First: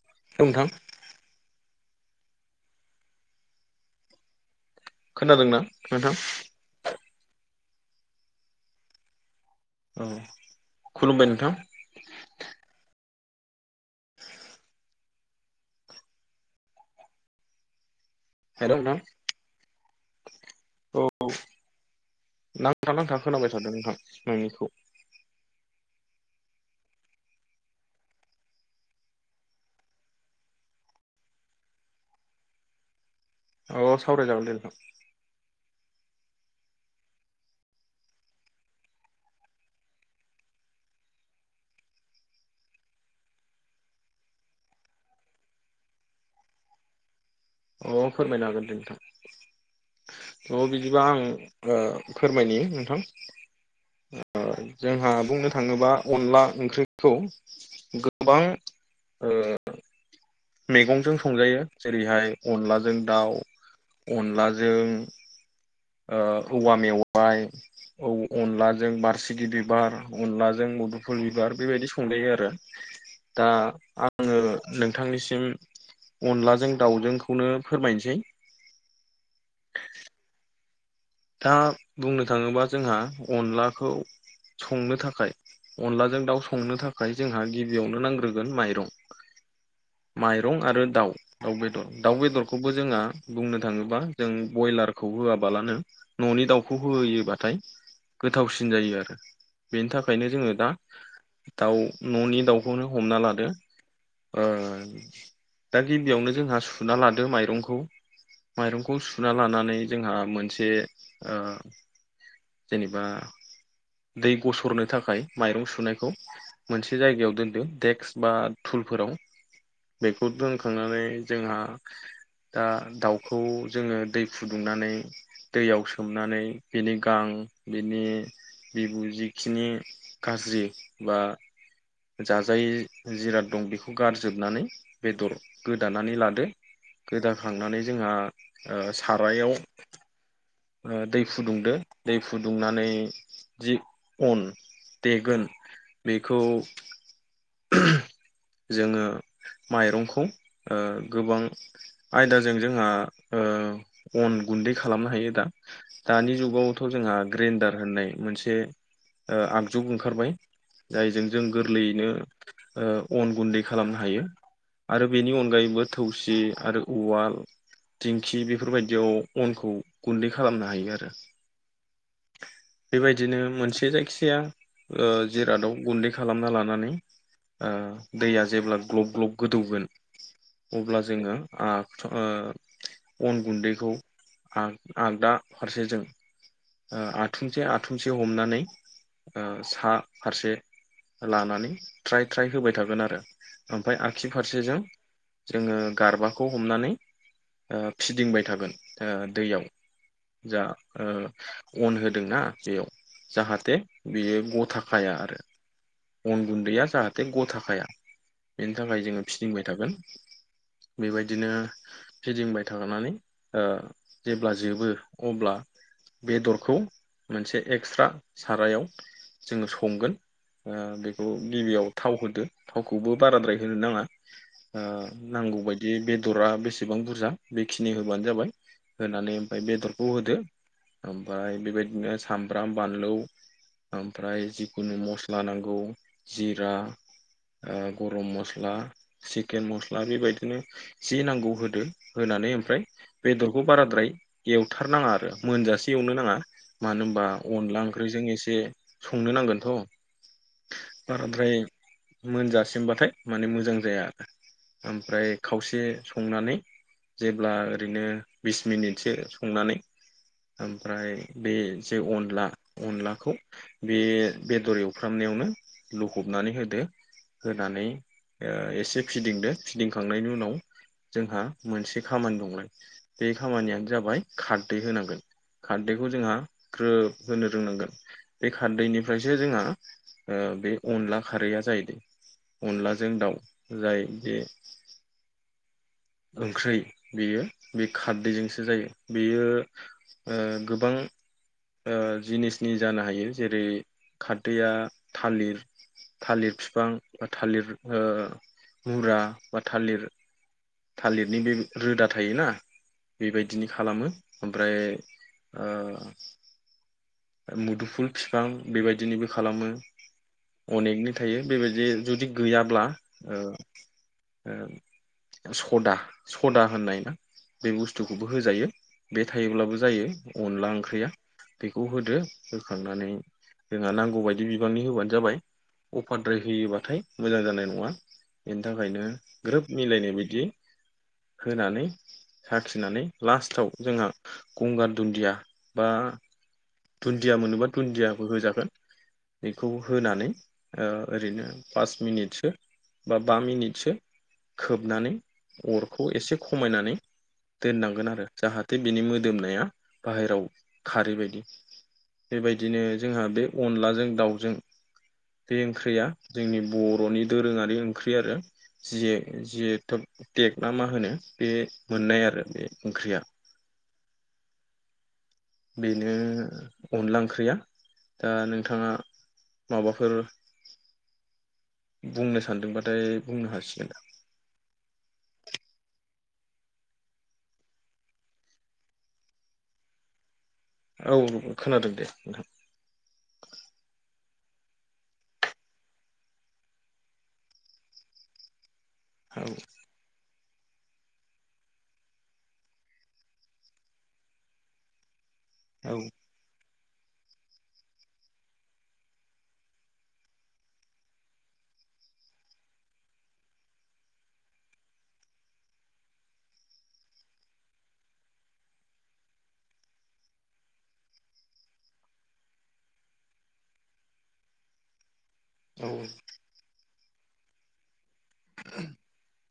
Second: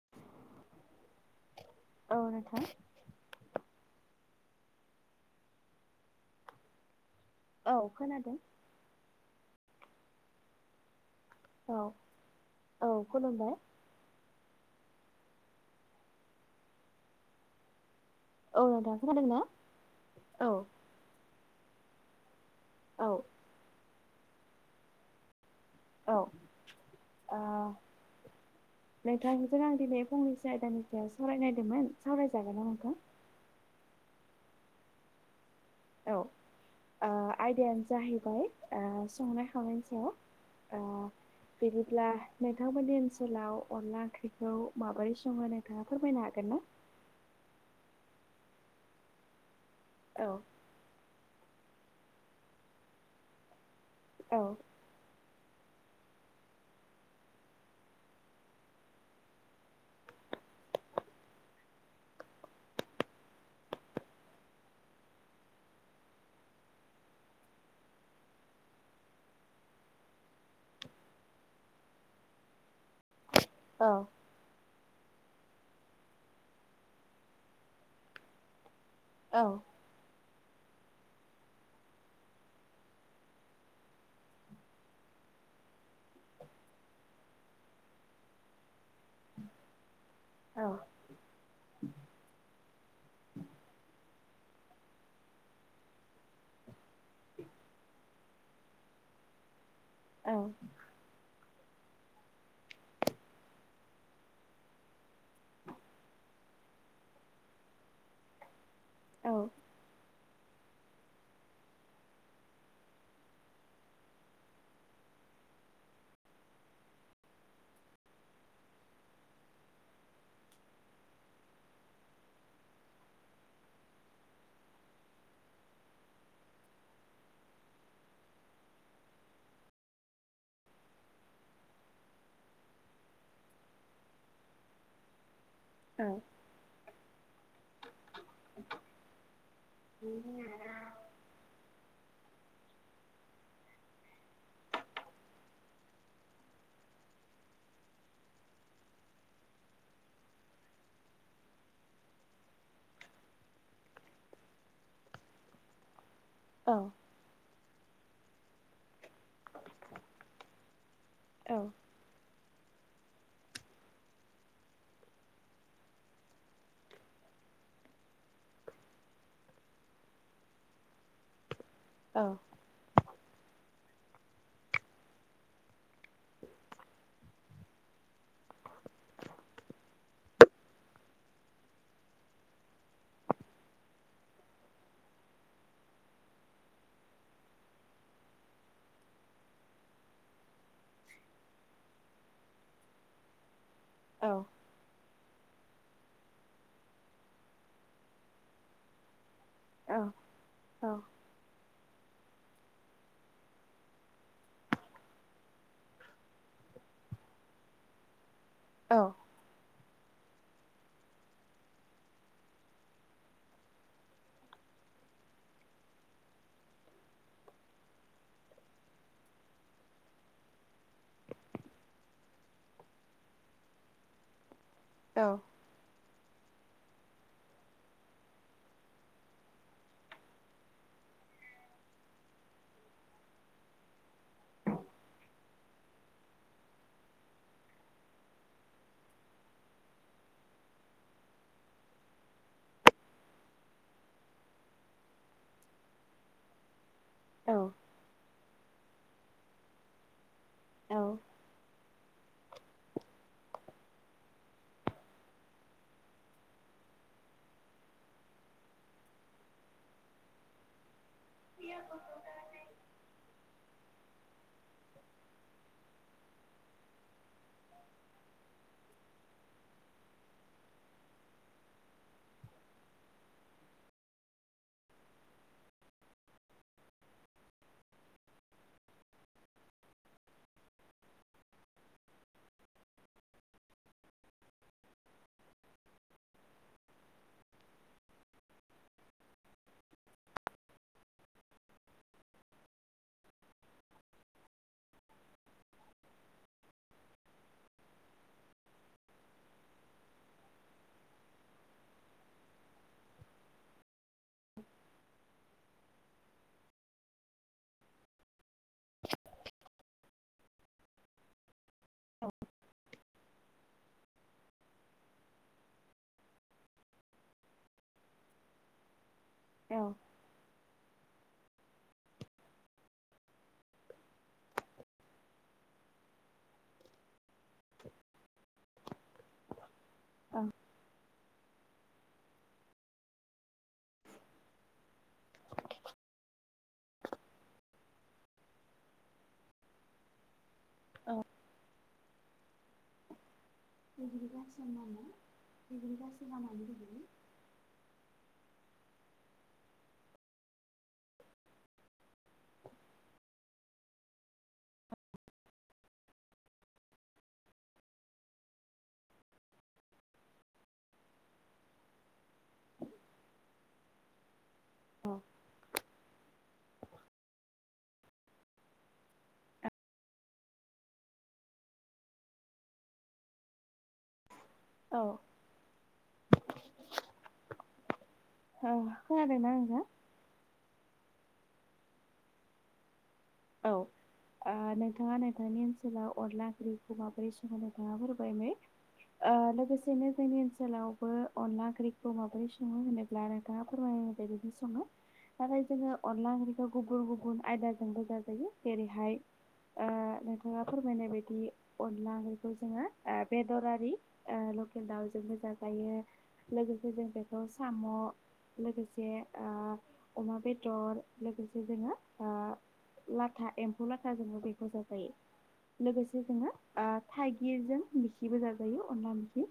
[unintelligible] औ नोंथां। खोनादों ना नोंथां? औ खोनादों। औ खुलुमबाय नोंथां। औ औ खुलुमबाय। औ हेल' आदा नोंथां खोनादोंना औ। औ। नांथा- औ नांथा खोनाबाय थादों नोंथां नोंनिखौ। औ ओ [unintelligible] नोंथांजों आं दिनै फंनैसो आयदानि सायाव सावरायनायदोंमोन सावरायजागोन नामा नोंथां? अ सावराय जागोन दे नोंथां। औ ओ आयदायानो जाहैबाय ओ संनाय- खावनायनि सायाव। ओ [unintelligible] बिदिब्ला नोंथांमोननि ओनसोलाव अनला ओंख्रिखौ माबोरै सङो नोंथाङा फोरमायनो हागोन ना? [unintelligible] औ फोरमायनो हागोन दे नोंथां औ थ' बिदिबा आं ओ फोरमायनि नोंथां औ ओ जोंहा बुंनो थाङोबा अनला ओंख्रिखौ गोबां ओ मैगंजों संजायो जेरैहाय अनलाजों दाउ। अनलाजों ओ औवा मेवाय, अनलाजों बारसिगि बिबार अनलाजों मुदुफुल बिबार बेबायदि संजायो आरो दा औ आङो नोंथांनिसिम अनलाजों दाउजोंखौनो फोरमायनोसै। औ। दा बुंनो थाङोबा जोंहा अनलाखौ संनो थाखाय अनलाजों दाउ संनो थाखाय जोंहा गिबियावनो नांग्रोगोन माइरं। औ माइरं आरो दाउ दाउ बेदर दाउ बेदरखौबो जोंहा बुंनो थाङोब्ला जों बयलारखौ होआबालानो न'नि दाउखौ होयोबाथाय गोथावसिन जायो आरो। बेनि थाखायनो औ जोङो दा दाउ न'नि दाउखौनो हमना लादो। ओ दा गिबियावनो जोंहा सुना लादो माइरंखौ। माइरंखौ सुना औ लानानै जोंहा मोनसे ओ जेनेबा दै गसरनो थाखाय माइरं सुनायखौ मोनसे जायगायाव दोनदो डेक्स बा थु थुल फोराव बेखौ दोनखांनानै जोंहा दा दाउखौ जोङो दै फुदुंनानै दैयाव सोमनानै बिनि गां बिनि बिबु जिखिनि गाज्रि जि बा जाजायै जिराद दं बेखौ गारजोबनानै बेदर गोदानानै लादो गोदाखांनानै जोंहा सारायाव दै फुदुंदो दै फुदुंनानै जि अन देगोन बेखौ जोङो माइरंखौ ओ गोबां आयदाजों जोंहा ओ अन गुन्दै खालामनो हायो दा। दानि औ जुगावथ' जोंहा ग्रेन्डार होननाय मोनसे आगजु ओ ओंखारबाय। जायजों जों औ गोरलैयैनो ओ अन गुन्दै खालामनो हायो। आरो बेनि अनगायैबो थौसि आरो उवाल। दिंखि बेफोरबायदियाव अनखौ गुन्दै खालामनो हायो आरो। बेबायदिनो मोनसे बे जायखिाया जिरादाव गुन्दै खालामना लानानै ओ दैया जेब्ला ग्लब ग्लब गोदौगोन अब्ला जोङो ओ अन गुन्दैखौ आ-आगदा फारसे जों ओ आथुमसे-आथुमसे हमनानै ओ सा फारसे लानानै ट्राय-ट्राय होबाय थागोन आरो ओमफ्राय आग्सि फारसेजों जोङो गारबाखौ हमनानै ओ फिदिंबाय थागोन ओ दैयाव औ जा ओ अन होदोंना बेयाव जाहाथे बियो गथाखाया आरो। अन गुन्दैया जाहाथे गथाखाया बेनि थाखाय जोङो फिदिंबाय थागोन। बेबायदिनो फिदिंबाय थानानै ओ जेब्ला जोबो अब्ला बेदरखौ मोनसे एकस्रा सारायाव जोङो संगोन। ओ बेखौ गिबियाव थाव होदो थावखौबो बाराद्राय होनो नाङा। ओ औ नांगौ बायदियै बे दरा बेसेबां बुरजा बेखिनि होबानो जाबाय होनानै ओमफाय बेदरखौ होदो ओमफ्राय बेबायदिनो सामब्राम बानलु ओमफ्राय जिखुनु मस ला नांगौ जिरा। ओ गरम मस्ला चिकेन मस्ला बेबायदिनो जि नांगौ होदो होना नानै ओमफ्राय बेदरखौ बाराद्राय एवथारनााङा आरो मोनजासे एवनो नाङा। मानो होनबा औ अनला ओंख्रिजों एसे संनो नांगोनथ'। औ बाराद्राय मोनजासिमबाथाय माने मोजां जाया आरो। ओमफ्राय खावसे संनानै जेब्ला ओरैनो बिस मिनिटसो संनानै ओमफ्राय बे जे अनला अनलाखौ बे बेदर एव फ्रामनायावनो लखबनानै होदो। होनानै ओ एसे फिदिंदो फिदिंखांनायनि उनाव जोंहा मोनसे खामानि दंमोन बे खामानियानो जाबाय खारदै होनांगोन। खारदैखौ जोंहा ग्रोब होनो रोंनांगोन बे खारदैनिफ्रायसो जों ओ बे अनला खारैया जाहैदो अनलाजों दाउ जाय बेे [inaudible] ओंख्रै बेयो बे खारदैजोंसो जायो बेयो ओ गोबां ओ जिनिसनि जानो हायो जेरै खारदैया थालिर थालिर फिफां बा थालिर ओ मुरा बा थालिर थालिरनि बे रोदा थायोना बेबायदिनो खालामो ओमफ्राय ओ मुदुफुल फिफां बेबायदिनिबो खालामो अनेकनि थायो बेबाय दि जुदि औ गैयाब्ला ओ-ओ सदा सदा होननाय ना बे बुस्थुखौबो होजायो बे थायोब्लाबो जायो अनला ओंख्रिया। बेखौ होदो होखांनानै जोंहा नांगौबायायदि बिबांनि होबानो जाबाय। अभारद्राय होयोबाथाय मोजां जानाय नङा बेनि थाखायनो ग्रोब मिलायनाय बिदि औ होनानै साखिनानै लास्टाव जोंहा गंगार दुन्दिया बा दुन्दिया मोनोबा दुन्दियााबो होजागोन बेखौ होनानै ओ ओरैनो पास मिनिटसो बा बा मिनिट [unintelligible] अरखौ एसे मानि खमायनानै बिदि दोननांगोन आरो आरो जाहाथे बिनि मोदोमनाया बाहेराव खारै बायदि बेबायदिनो जोंहा बे अनलाजों दाउजों बे ओंख्रैया जोंनि बरनि दोरोङारि ओंख्रै आरो जिये जियेथु टेक ना मा होनो बे मोननाय आरो बे ओंख्रिया औ बेनो अनला ओंख्रैया दा नोंथाङा माबाफोर बुंनो सानदोंबाथाय बुंनो हासिगोन औ औ खानादोंना नोंथाङा औ औ खोनादों दे नोंथां औ ओ नोंथाङा नोंथांनि ओनसोलाव अनला ओंख्रै खौ माबोरै सङो नोंथाङा फोरमायलाय औ ओ लोगोसेनो जोंनि ओनसोलावबो अनला ओंख्रिखौ माबोरै सङो होनोब्ला नोंथाङा फोरमायनाय बदिनो सङो नाथाय जोङो औ अनला ओंख्रिखौ गुबुन गुबुन आयदाजोंबो जाजायो जेरैहाय ओ नोंथाङा फोरमायनाय बायदि अनला ओंख्रिखौ जोङो बेदर आरि लकेल दाउजोंबो जाजायो लोगोसे जों बेखौ साम लोगोसे आ अमा बेदर लोगोसे जोङो‌ आ लाथा एम्फौ लाथा जोंबो बेखौ जाजायो औ लोगोसे जोङो आ थाइगिरजों मिखिबो जाजायो अनला मिखि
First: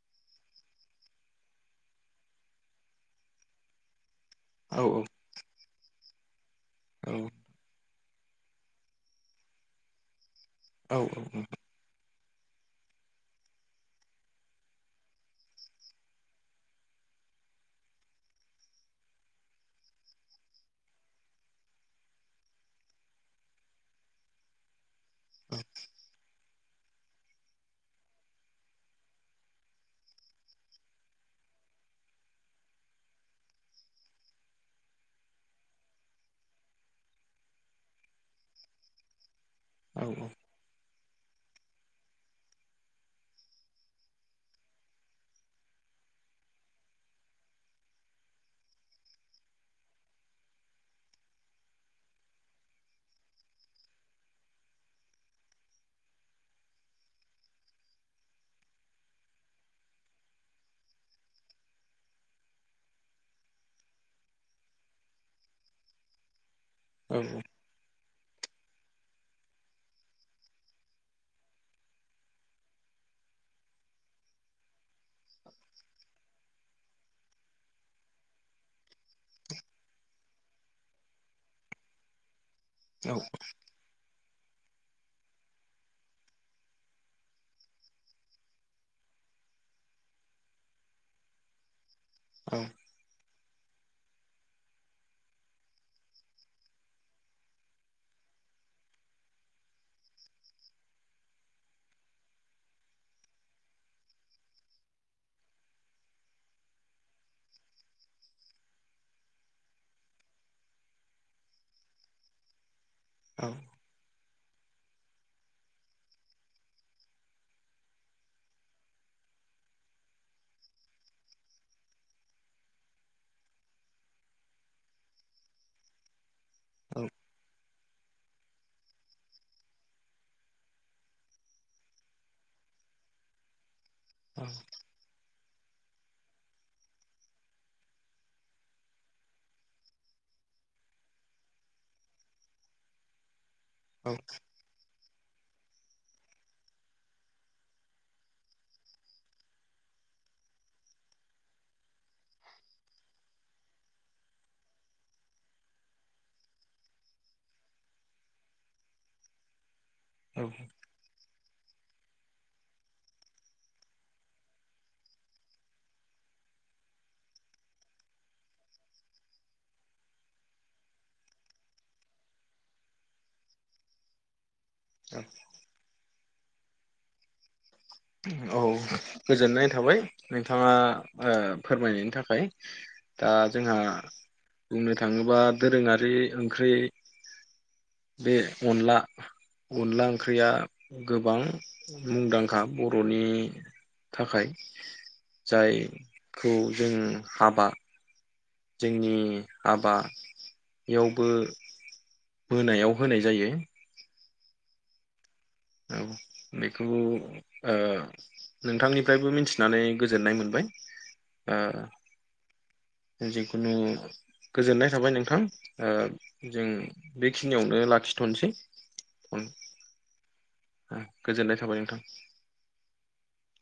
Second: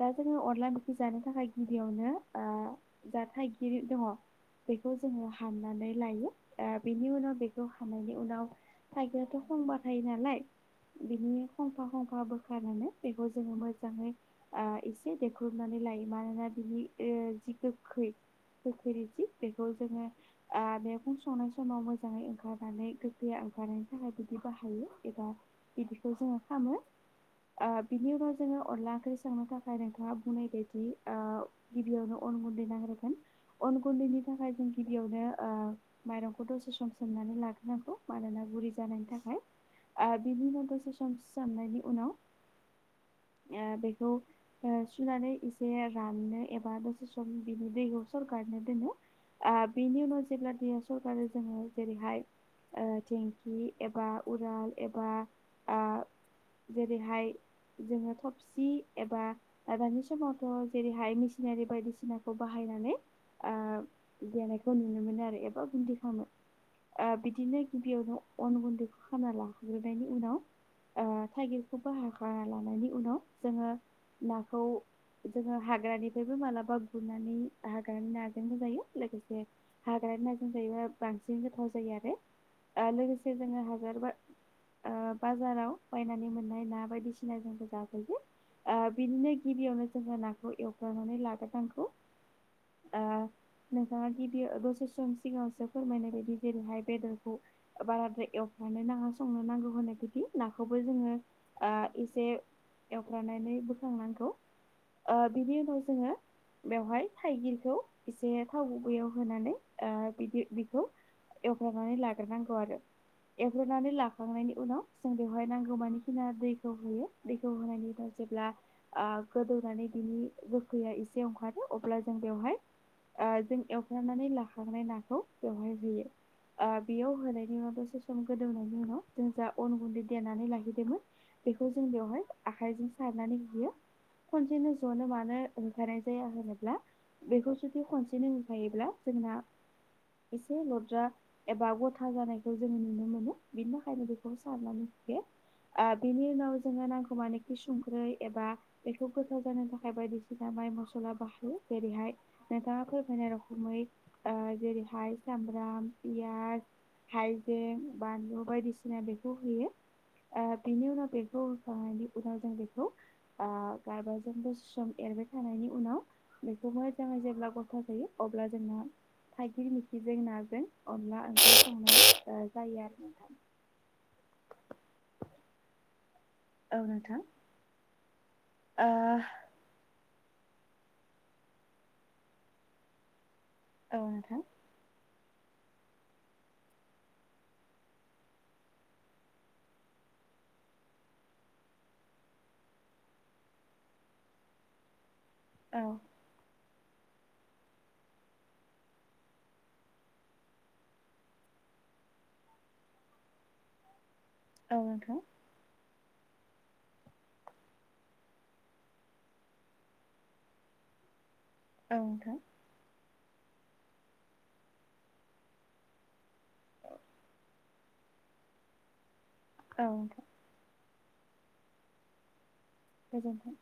दा जोङो अनला मिखि जानो थाखाय गिबियावनो जा थाइगिर दङ औ बेखौ जोङो हाननानै लायो ओ‌‌ बेनि औ उनाव बेखौ हानायनि उनाव थाइगिराथ खंबा थायो नालाय औ बिनि खंफा खंफा फोरखौ हानानै बेखौ जोङो मोजाङै ओ एसे देख्रुबनानै लायो मानोना बिनि जि गोखै गोखैदि बेखौ जोङो आ मैगं संनाय समाव मोजाङै ओंखारनानै गोखैया ओरैनो थाखाय बिदि बाहायो एबा बिदिखौ जोङो खालामो ओ बिनि उनाव जोङो अनला ओंख्रि संनो थाखाय नोंथाङा बुंनायदि ओ गिबियावनो अन गुन्दै नाग्रोगोन अगुन्दैनि बेनि थाखाय जों गिबियावनो ओ माइरंखौ दसे सम सोमनानै लाग्रोनांगौ मानोना गुरि जानायनि थाखाय आ बिनि उनावसो सम सोमनायनि उनाव ओ बे सुनानै एसे राननो एबा दसे सम बिनि दैखौ सरखारनो दोनो आ बेनि उनाव जेब्ला दि सरकारा जोङो जेरै'हाय ओ टेंखि एबा उराल एबा आ जेरै'हाय जोङो थबसि एबा दा दानि समावथ' जेरै'हाय मेसिनारि बायदिसिनाखौ बाहायनानै ओ देनायखौ नुनो मोनो आरो एबा गुन्दै खालामो ओ बिदिनो गिबियावनो अन गुन्दैखौ खामना लाहग्रोनायनि उनाव ओ थाइगिरखौ बो हाखाना लानायनि उनाव जोङो नाखौ जोङो हाग्रानिफ्रायबो मालाबा गुरनानै हाग्रानि नाजोंनो जायो लोगोसे हाग्रानि नाजों जायोबा बांसिन गोथाव जायो आरो ओ लोगोसे जोङो हाजारबा ओ बाजाराव बायनानै मोननाय ना बायदिसिना जोंबो जाफैयोे ओ बिदिनो गिबियावनो जोङो नाखौ एवफ्रामनानै लाग्रो नांगौ औ ओ नोंथाङा गिबियाव दसे सम सिगाङावसो फोरमायनाय बायदि जेरै'हाय बेदरखौ बाराद्राय एव माने नाङा संनो नांगौ होननायदि नाखौबो जोङो ओ एसे लानानै बोखांनांगौ ओ बिनि उनाव जोङो बेवहाय थाइगिरखौ एसे थाव गुबैयाव होनानै ओ बिदि बेखौ एवग्रोनानै लागोर नांगौ आरो औ एवग्रोनानै लाखांनायनि उनाव जों बेवहाय नांगौमानि खिना दैखौ होयो दैखौ होनायनि जेब्ला आ गोदौनानै बिनि गोखैया एसे ओंखारखारो अब्ला जों बेवहाय ओ जों एवफ्रांनानै लाखांनाय नाखौ बेवहाय होयो ओ बेयाव होनायनि माबा सम गोदौनायनि उनाव जों जा अन गुन्दै देनानै लाहैदोंमोन बेखौ जों बेवहाय आखायजों सारनानै होयो खनसेनो जनो मानो [inaudible] जाया होनोब्ला बेखौ जुदि खनसेनो होखायोब्ला जोंना एसे लद्रा एबा गथा जानायखौ जोङो नुनो मोनो बिनि थाखायनो बेखौ सारनानो होयो ओ बिनि उनाव जोङो नांगौ मानि कुसुं ख्रै एबा बेखौ गोथाव जानो थाखाय बायदिसिना बाइ मसला बाहायो जेरै'हाय नोंथाङा फोरमायनाय रोखोमै ओ जेरैहाय सामब्राम, पियास हाइजें, बानलु बायदिसिना बेखौ होयो। ओ बेनि उनाव बेखौ जानायनि उनाव जों बेख ओ गारबाजों दसे सम एरबाय थानायनि उनाव बेखौनो जों जेब्ला गथ जायो अब्ला जोंना थाइगिर मोखिजों नाजों अनला [unintelligible] जायो आरो [unintelligible] [inaudible] औ नोंथां। औ औ गोजोननाय थाबाय नोंथाङा ओ फोरमायनायनि थाखाय दा जोंहा नोंथां बुंनो थाङोबा दोरोङारि ओंख्रि बे अनला अनला ओंख्रिया गोबां मुंदांखा बर'नि थाखाय ओ जायखौ जों हाबा जोंनि हाबायावबो बोनायाव होनाय जायो औ नोंथां औ बेखौ ओ नोंथांनिफ्रायबो मिथिनानै गोजोननाय मोनबाय [inaudible] औ नोंथां जिखुनु गोजोननाय थाबाय नोंथां ओ जों बेखिनियावनो ला खिथनोसै औ गोजोननाय थाबाय नोंथां गोजोन्थों